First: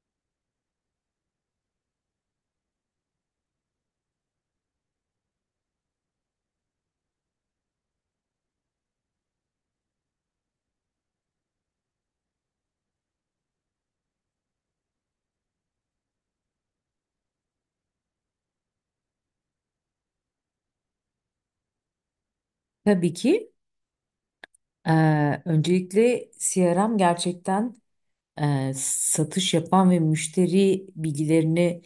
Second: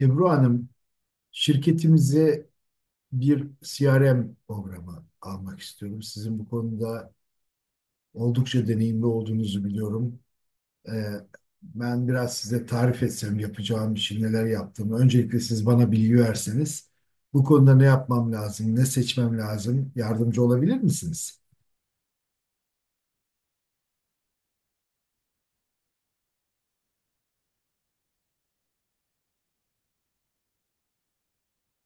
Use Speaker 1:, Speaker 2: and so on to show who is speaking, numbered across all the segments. Speaker 1: Ebru Hanım, şirketimize bir CRM programı almak istiyorum. Sizin bu konuda oldukça deneyimli olduğunuzu biliyorum. Ee, ben biraz size tarif etsem yapacağım işi, neler yaptığımı. Öncelikle siz bana bilgi verseniz, bu konuda ne yapmam lazım, ne seçmem lazım, yardımcı olabilir misiniz?
Speaker 2: Tabii ki. Öncelikle CRM gerçekten satış yapan ve müşteri bilgilerini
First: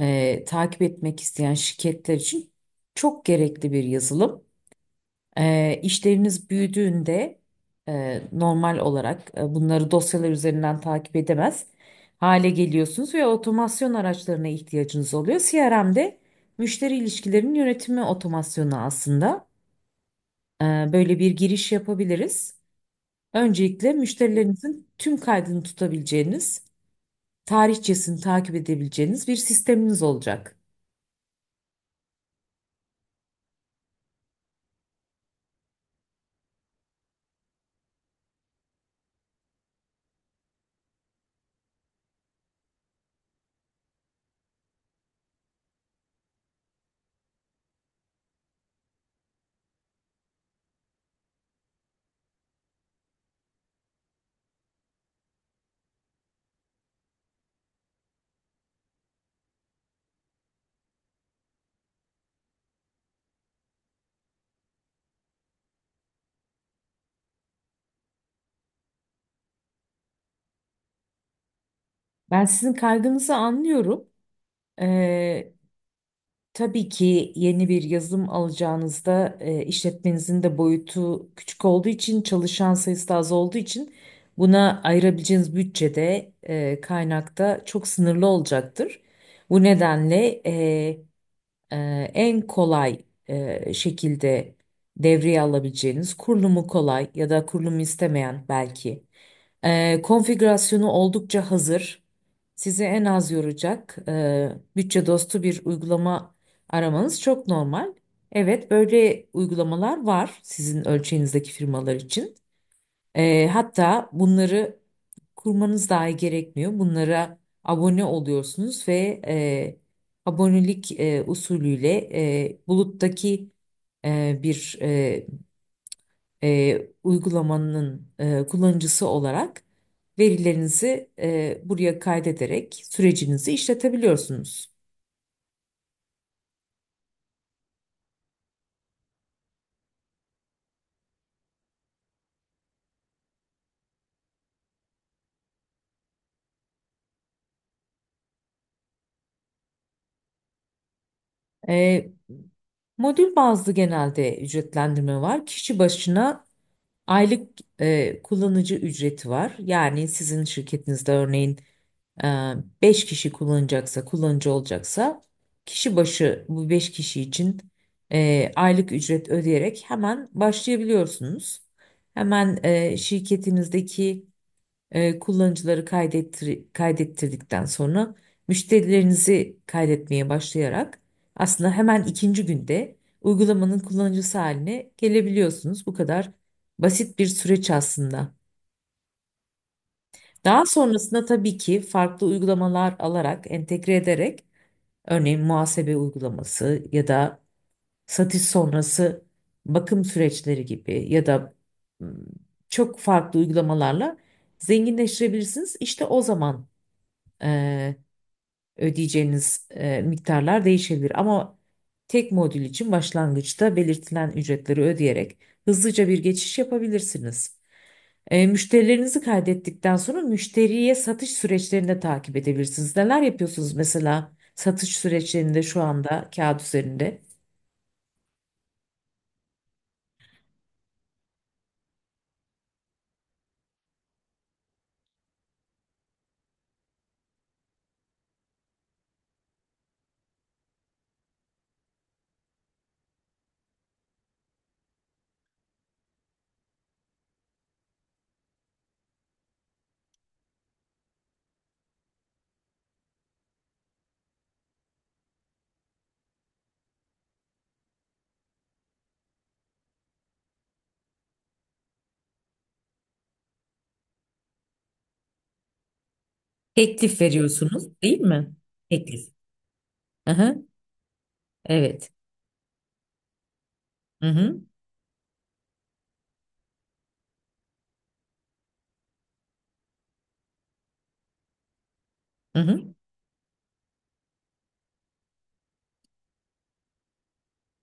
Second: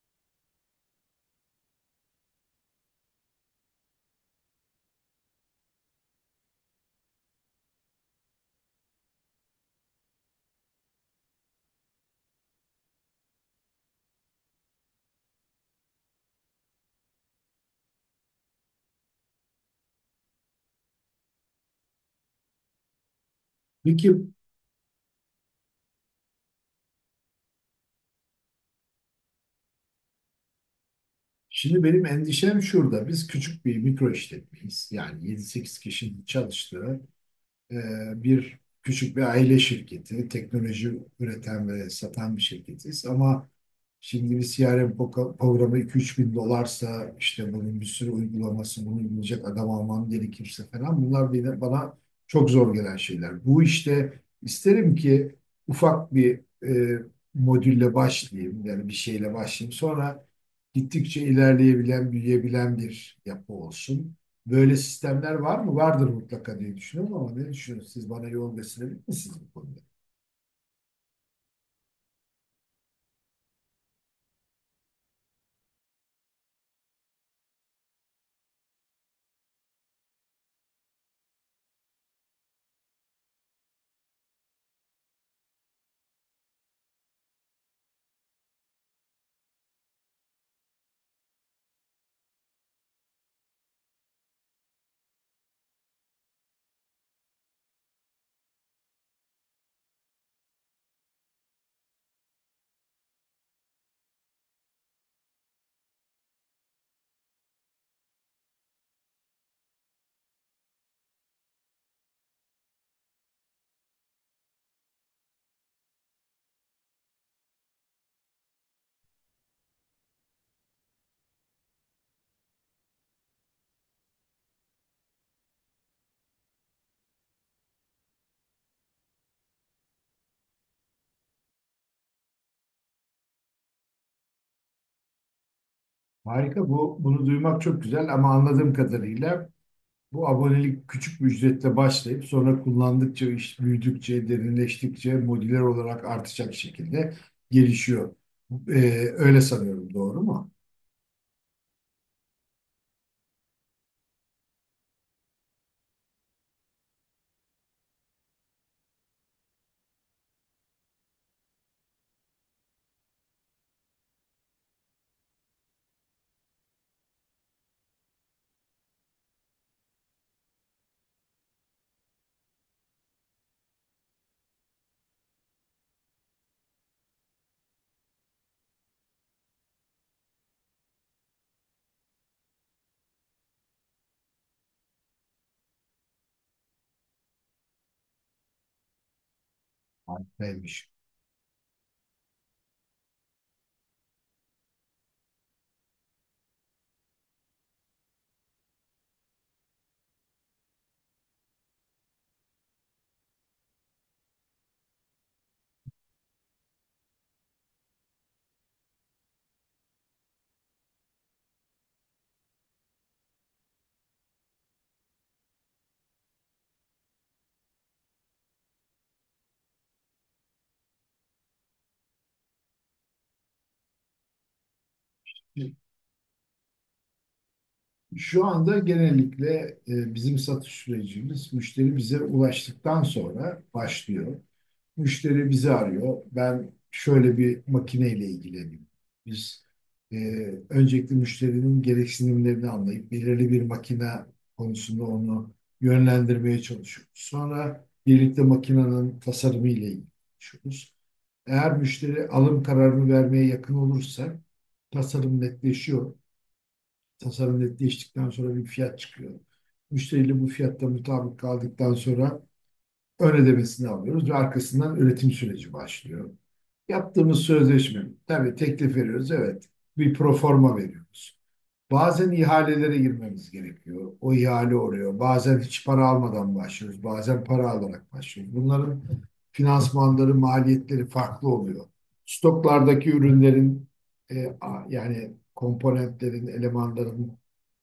Speaker 2: takip etmek isteyen şirketler için çok gerekli bir yazılım. İşleriniz büyüdüğünde normal olarak bunları dosyalar üzerinden takip edemez hale geliyorsunuz ve otomasyon araçlarına ihtiyacınız oluyor. CRM'de müşteri ilişkilerinin yönetimi otomasyonu aslında. Böyle bir giriş yapabiliriz. Öncelikle
Speaker 1: Peki,
Speaker 2: müşterilerinizin tüm kaydını tutabileceğiniz, tarihçesini takip edebileceğiniz bir sisteminiz olacak.
Speaker 1: şimdi benim endişem şurada. Biz küçük bir mikro işletmeyiz. Yani yedi sekiz kişinin çalıştığı e, bir küçük bir aile şirketi, teknoloji üreten ve satan bir şirketiz. Ama şimdi bir CRM programı 2-3 bin dolarsa işte bunun bir sürü uygulaması, bunu uygulayacak adam almam gerekirse falan bunlar bile bana çok zor gelen şeyler. Bu işte isterim ki ufak bir modülle başlayayım yani bir şeyle başlayayım. Sonra gittikçe ilerleyebilen, büyüyebilen bir yapı olsun. Böyle sistemler var mı? Vardır mutlaka diye düşünüyorum ama ne düşünüyorsunuz? Siz bana yol gösterebilir misiniz bu konuda?
Speaker 2: Ben sizin kaygınızı anlıyorum. Ee, tabii ki yeni bir yazılım alacağınızda işletmenizin de boyutu küçük olduğu için, çalışan sayısı da az olduğu için buna ayırabileceğiniz bütçede, kaynakta çok sınırlı olacaktır. Bu nedenle en kolay şekilde devreye alabileceğiniz kurulumu kolay ya da kurulumu istemeyen belki. Konfigürasyonu oldukça hazır. Sizi en az yoracak bütçe dostu bir uygulama aramanız çok normal. Evet, böyle uygulamalar var sizin ölçeğinizdeki firmalar için. Hatta bunları kurmanız dahi gerekmiyor. Bunlara abone oluyorsunuz ve abonelik usulüyle buluttaki bir uygulamanın kullanıcısı olarak verilerinizi buraya kaydederek sürecinizi işletebiliyorsunuz.
Speaker 1: Harika bu. Bunu duymak çok güzel ama anladığım kadarıyla bu abonelik küçük bir ücretle başlayıp sonra kullandıkça, iş büyüdükçe, derinleştikçe modüler olarak artacak şekilde gelişiyor. Ee, öyle sanıyorum. Doğru mu?
Speaker 2: Modül bazlı genelde ücretlendirme var. Kişi başına aylık kullanıcı ücreti var. Yani sizin şirketinizde örneğin e, 5 kişi kullanacaksa, kullanıcı olacaksa kişi başı bu 5 kişi için aylık ücret ödeyerek hemen başlayabiliyorsunuz. Hemen şirketinizdeki kullanıcıları kaydettirdikten sonra müşterilerinizi kaydetmeye başlayarak aslında hemen ikinci günde uygulamanın kullanıcısı haline gelebiliyorsunuz. Bu kadar basit bir süreç aslında. Daha
Speaker 1: Harikaymış.
Speaker 2: sonrasında tabii ki farklı uygulamalar alarak, entegre ederek örneğin muhasebe uygulaması ya da satış sonrası bakım süreçleri gibi ya da ım, çok farklı uygulamalarla zenginleştirebilirsiniz. İşte o zaman e, ödeyeceğiniz miktarlar değişebilir. Ama tek modül için başlangıçta belirtilen ücretleri ödeyerek hızlıca bir geçiş yapabilirsiniz. Müşterilerinizi kaydettikten sonra müşteriye satış süreçlerini de takip edebilirsiniz. Neler yapıyorsunuz mesela satış süreçlerinde şu anda kağıt üzerinde?
Speaker 1: Şu anda genellikle bizim satış sürecimiz müşteri bize ulaştıktan sonra başlıyor. Müşteri bizi arıyor. Ben şöyle bir makineyle ilgileniyorum. Biz e, öncelikle müşterinin gereksinimlerini anlayıp belirli bir makine konusunda onu yönlendirmeye çalışıyoruz. Sonra birlikte makinenin tasarımı ile ilgileniyoruz. Eğer müşteri alım kararını vermeye yakın olursa tasarım netleşiyor. Tasarım netleştikten sonra bir fiyat çıkıyor. Müşteriyle bu fiyatta mutabık kaldıktan sonra ön ödemesini alıyoruz ve arkasından üretim süreci başlıyor.
Speaker 2: Teklif
Speaker 1: Yaptığımız
Speaker 2: veriyorsunuz,
Speaker 1: sözleşme,
Speaker 2: değil mi?
Speaker 1: tabii teklif
Speaker 2: Teklif.
Speaker 1: veriyoruz, evet. Bir
Speaker 2: Aha,
Speaker 1: proforma veriyoruz.
Speaker 2: evet.
Speaker 1: Bazen ihalelere girmemiz gerekiyor.
Speaker 2: Hı
Speaker 1: O
Speaker 2: hı.
Speaker 1: ihale oluyor. Bazen hiç para almadan başlıyoruz. Bazen para alarak başlıyoruz. Bunların finansmanları, maliyetleri farklı oluyor.
Speaker 2: Hı hı.
Speaker 1: Stoklardaki ürünlerin e, yani komponentlerin, elemanların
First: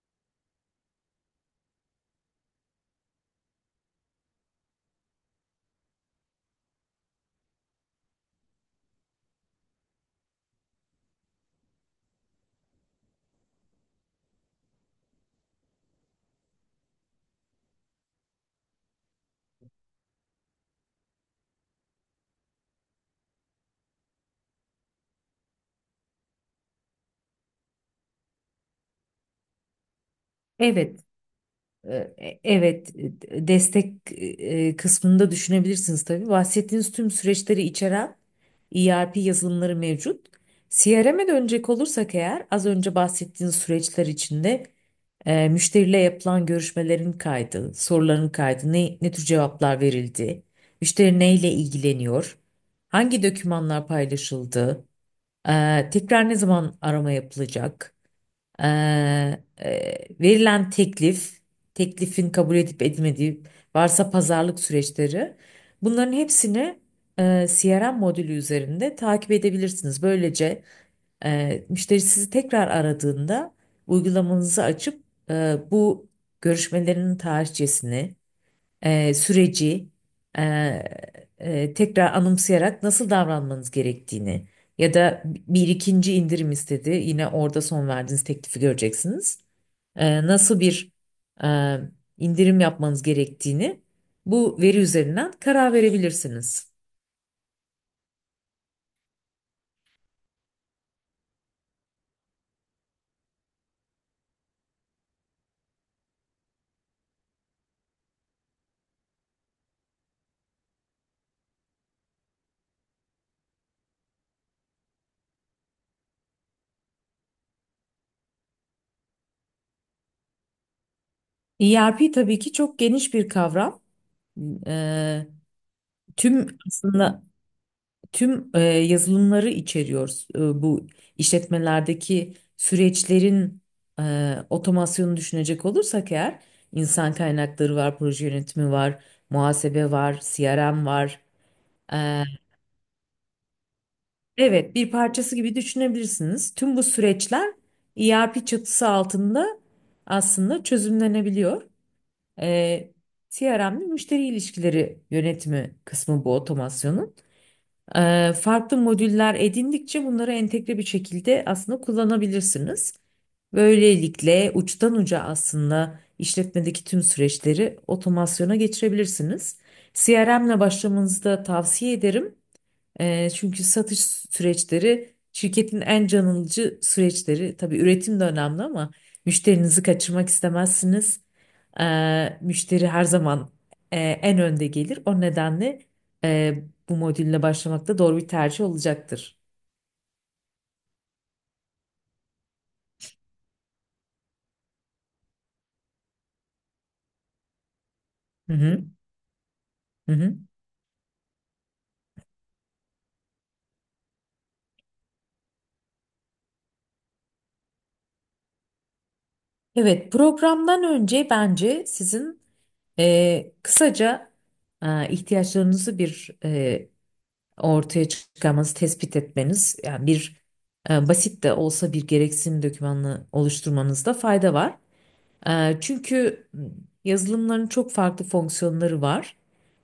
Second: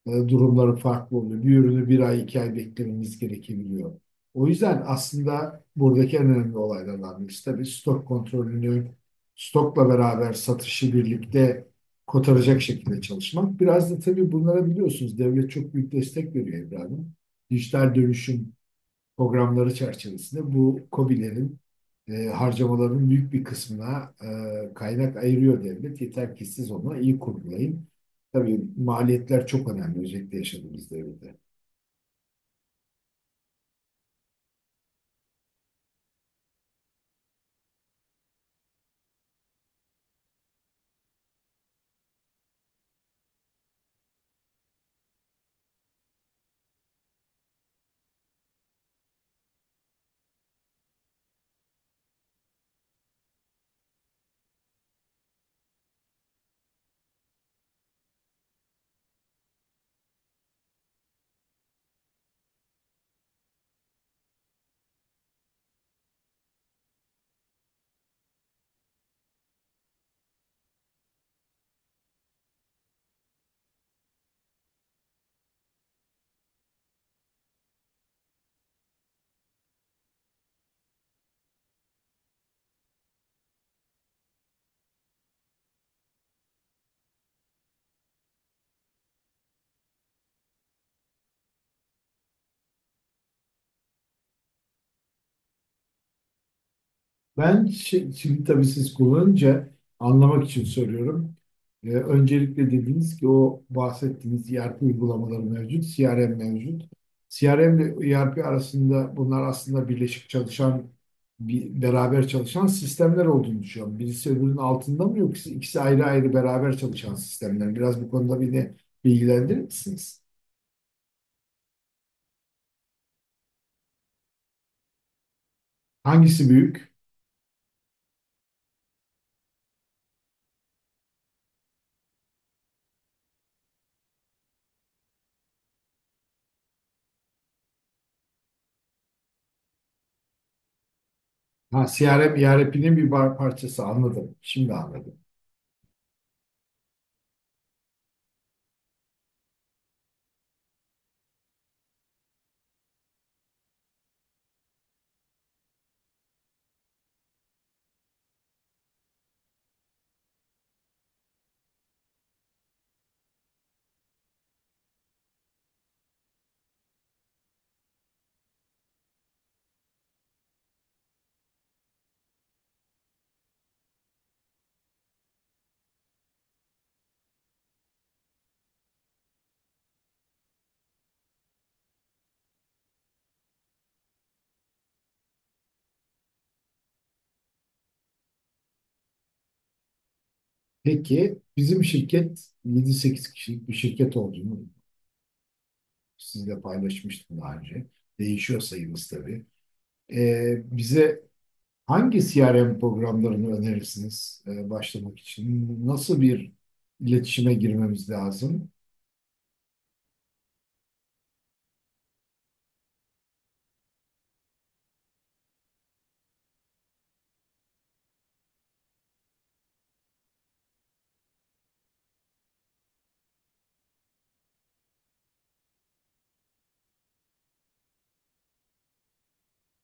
Speaker 1: durumları farklı oluyor. Bir ürünü bir ay, 2 ay beklememiz gerekebiliyor. O yüzden aslında buradaki en önemli olaylardan birisi tabii stok kontrolünü, stokla beraber satışı birlikte kotaracak şekilde çalışmak. Biraz da tabii bunlara biliyorsunuz devlet çok büyük destek veriyor evladım. Dijital dönüşüm programları çerçevesinde bu KOBİ'lerin harcamaların büyük bir kısmına kaynak ayırıyor devlet. Yeter ki siz onu iyi kurgulayın. Tabii maliyetler çok önemli özellikle yaşadığımız
Speaker 2: Evet.
Speaker 1: devirde.
Speaker 2: Evet, destek kısmında düşünebilirsiniz tabii. Bahsettiğiniz tüm süreçleri içeren ERP yazılımları mevcut. CRM'e dönecek olursak eğer az önce bahsettiğiniz süreçler içinde müşteriyle yapılan görüşmelerin kaydı, soruların kaydı, ne tür cevaplar verildi, müşteri neyle ilgileniyor, hangi dokümanlar paylaşıldı, tekrar ne zaman arama yapılacak, ee, verilen teklif, teklifin kabul edip edilmediği, varsa pazarlık süreçleri, bunların hepsini CRM modülü üzerinde takip edebilirsiniz. Böylece müşteri sizi tekrar aradığında uygulamanızı açıp bu görüşmelerin tarihçesini, süreci e, tekrar anımsayarak nasıl davranmanız gerektiğini ya da bir ikinci indirim istedi. Yine orada son verdiğiniz teklifi göreceksiniz. Nasıl bir e, indirim yapmanız gerektiğini bu veri üzerinden karar verebilirsiniz.
Speaker 1: Ben şimdi tabii siz kullanınca anlamak için soruyorum. Öncelikle dediniz ki o bahsettiğiniz ERP uygulamaları mevcut, CRM mevcut. CRM ile ERP arasında bunlar aslında birleşik çalışan, beraber çalışan sistemler olduğunu düşünüyorum. Birisi öbürünün altında mı yoksa ikisi ayrı ayrı beraber çalışan sistemler? Biraz bu konuda beni bilgilendirir misiniz?
Speaker 2: ERP tabii ki çok geniş bir kavram. E,
Speaker 1: Hangisi
Speaker 2: tüm
Speaker 1: büyük?
Speaker 2: aslında Tüm yazılımları içeriyoruz. Bu işletmelerdeki süreçlerin otomasyonunu düşünecek olursak eğer insan kaynakları var, proje yönetimi var, muhasebe var, CRM var.
Speaker 1: Ha,
Speaker 2: E,
Speaker 1: CRM ERP'nin bir parçası anladım. Şimdi
Speaker 2: evet, bir
Speaker 1: anladım.
Speaker 2: parçası gibi düşünebilirsiniz. Tüm bu süreçler ERP çatısı altında aslında çözümlenebiliyor. E, CRM'li müşteri ilişkileri yönetimi kısmı bu otomasyonun. Farklı modüller edindikçe bunları entegre bir şekilde aslında kullanabilirsiniz. Böylelikle uçtan uca aslında işletmedeki tüm süreçleri otomasyona geçirebilirsiniz. CRM ile başlamanızı da tavsiye ederim. Çünkü satış süreçleri şirketin en canlıcı süreçleri. Tabii üretim de önemli ama müşterinizi kaçırmak istemezsiniz. Müşteri her zaman en önde gelir. O nedenle bu modülle başlamak da doğru bir tercih olacaktır.
Speaker 1: Peki bizim şirket yedi sekiz kişilik bir şirket olduğunu sizinle paylaşmıştım daha önce.
Speaker 2: Hı
Speaker 1: Değişiyor
Speaker 2: hı,
Speaker 1: sayımız tabii.
Speaker 2: hı hı.
Speaker 1: Bize hangi CRM programlarını önerirsiniz başlamak için? Nasıl bir iletişime girmemiz lazım?
Speaker 2: Evet, programdan önce bence sizin kısaca ihtiyaçlarınızı bir ortaya çıkarmanız, tespit etmeniz, yani bir basit de olsa bir gereksinim dokümanını oluşturmanızda fayda var. Çünkü yazılımların çok farklı fonksiyonları var.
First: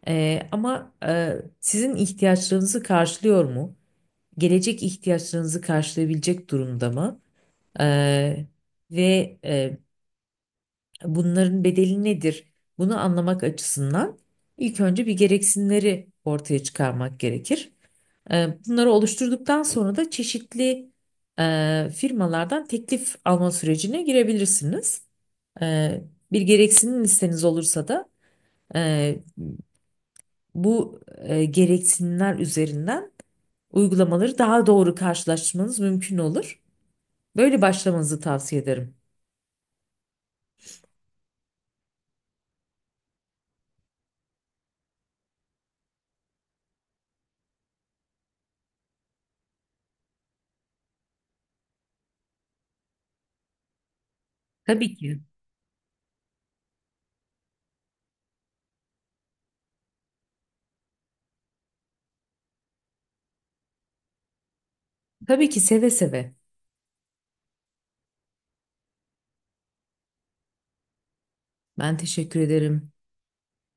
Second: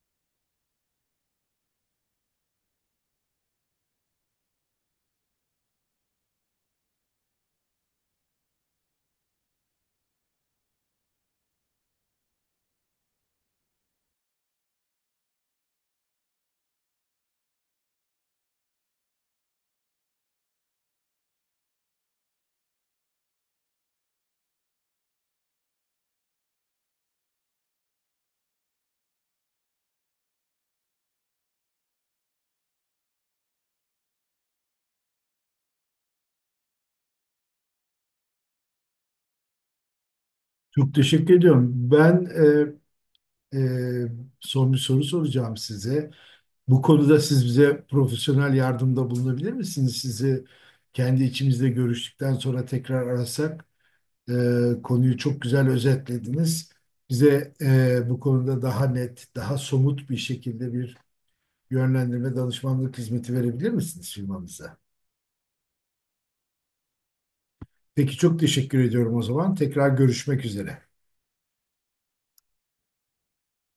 Speaker 2: Ama sizin ihtiyaçlarınızı karşılıyor mu? Gelecek ihtiyaçlarınızı karşılayabilecek durumda mı? E, Ve bunların bedeli nedir? Bunu anlamak açısından ilk önce bir gereksinimleri ortaya çıkarmak gerekir. Bunları oluşturduktan sonra da çeşitli firmalardan teklif alma sürecine girebilirsiniz. E, Bir gereksinim listeniz olursa da e, bu gereksinimler üzerinden uygulamaları daha doğru karşılaştırmanız mümkün olur. Böyle başlamanızı tavsiye ederim.
Speaker 1: Çok teşekkür ediyorum. Ben e, e, son bir soru soracağım size. Bu konuda siz bize profesyonel yardımda bulunabilir misiniz? Sizi kendi içimizde görüştükten sonra tekrar arasak. E,
Speaker 2: Tabii
Speaker 1: konuyu
Speaker 2: ki.
Speaker 1: çok güzel özetlediniz. Bize bu konuda daha net, daha somut bir şekilde bir yönlendirme, danışmanlık hizmeti verebilir misiniz firmanıza?
Speaker 2: Tabii ki seve seve.
Speaker 1: Peki çok teşekkür ediyorum o zaman. Tekrar görüşmek üzere.
Speaker 2: Ben teşekkür ederim.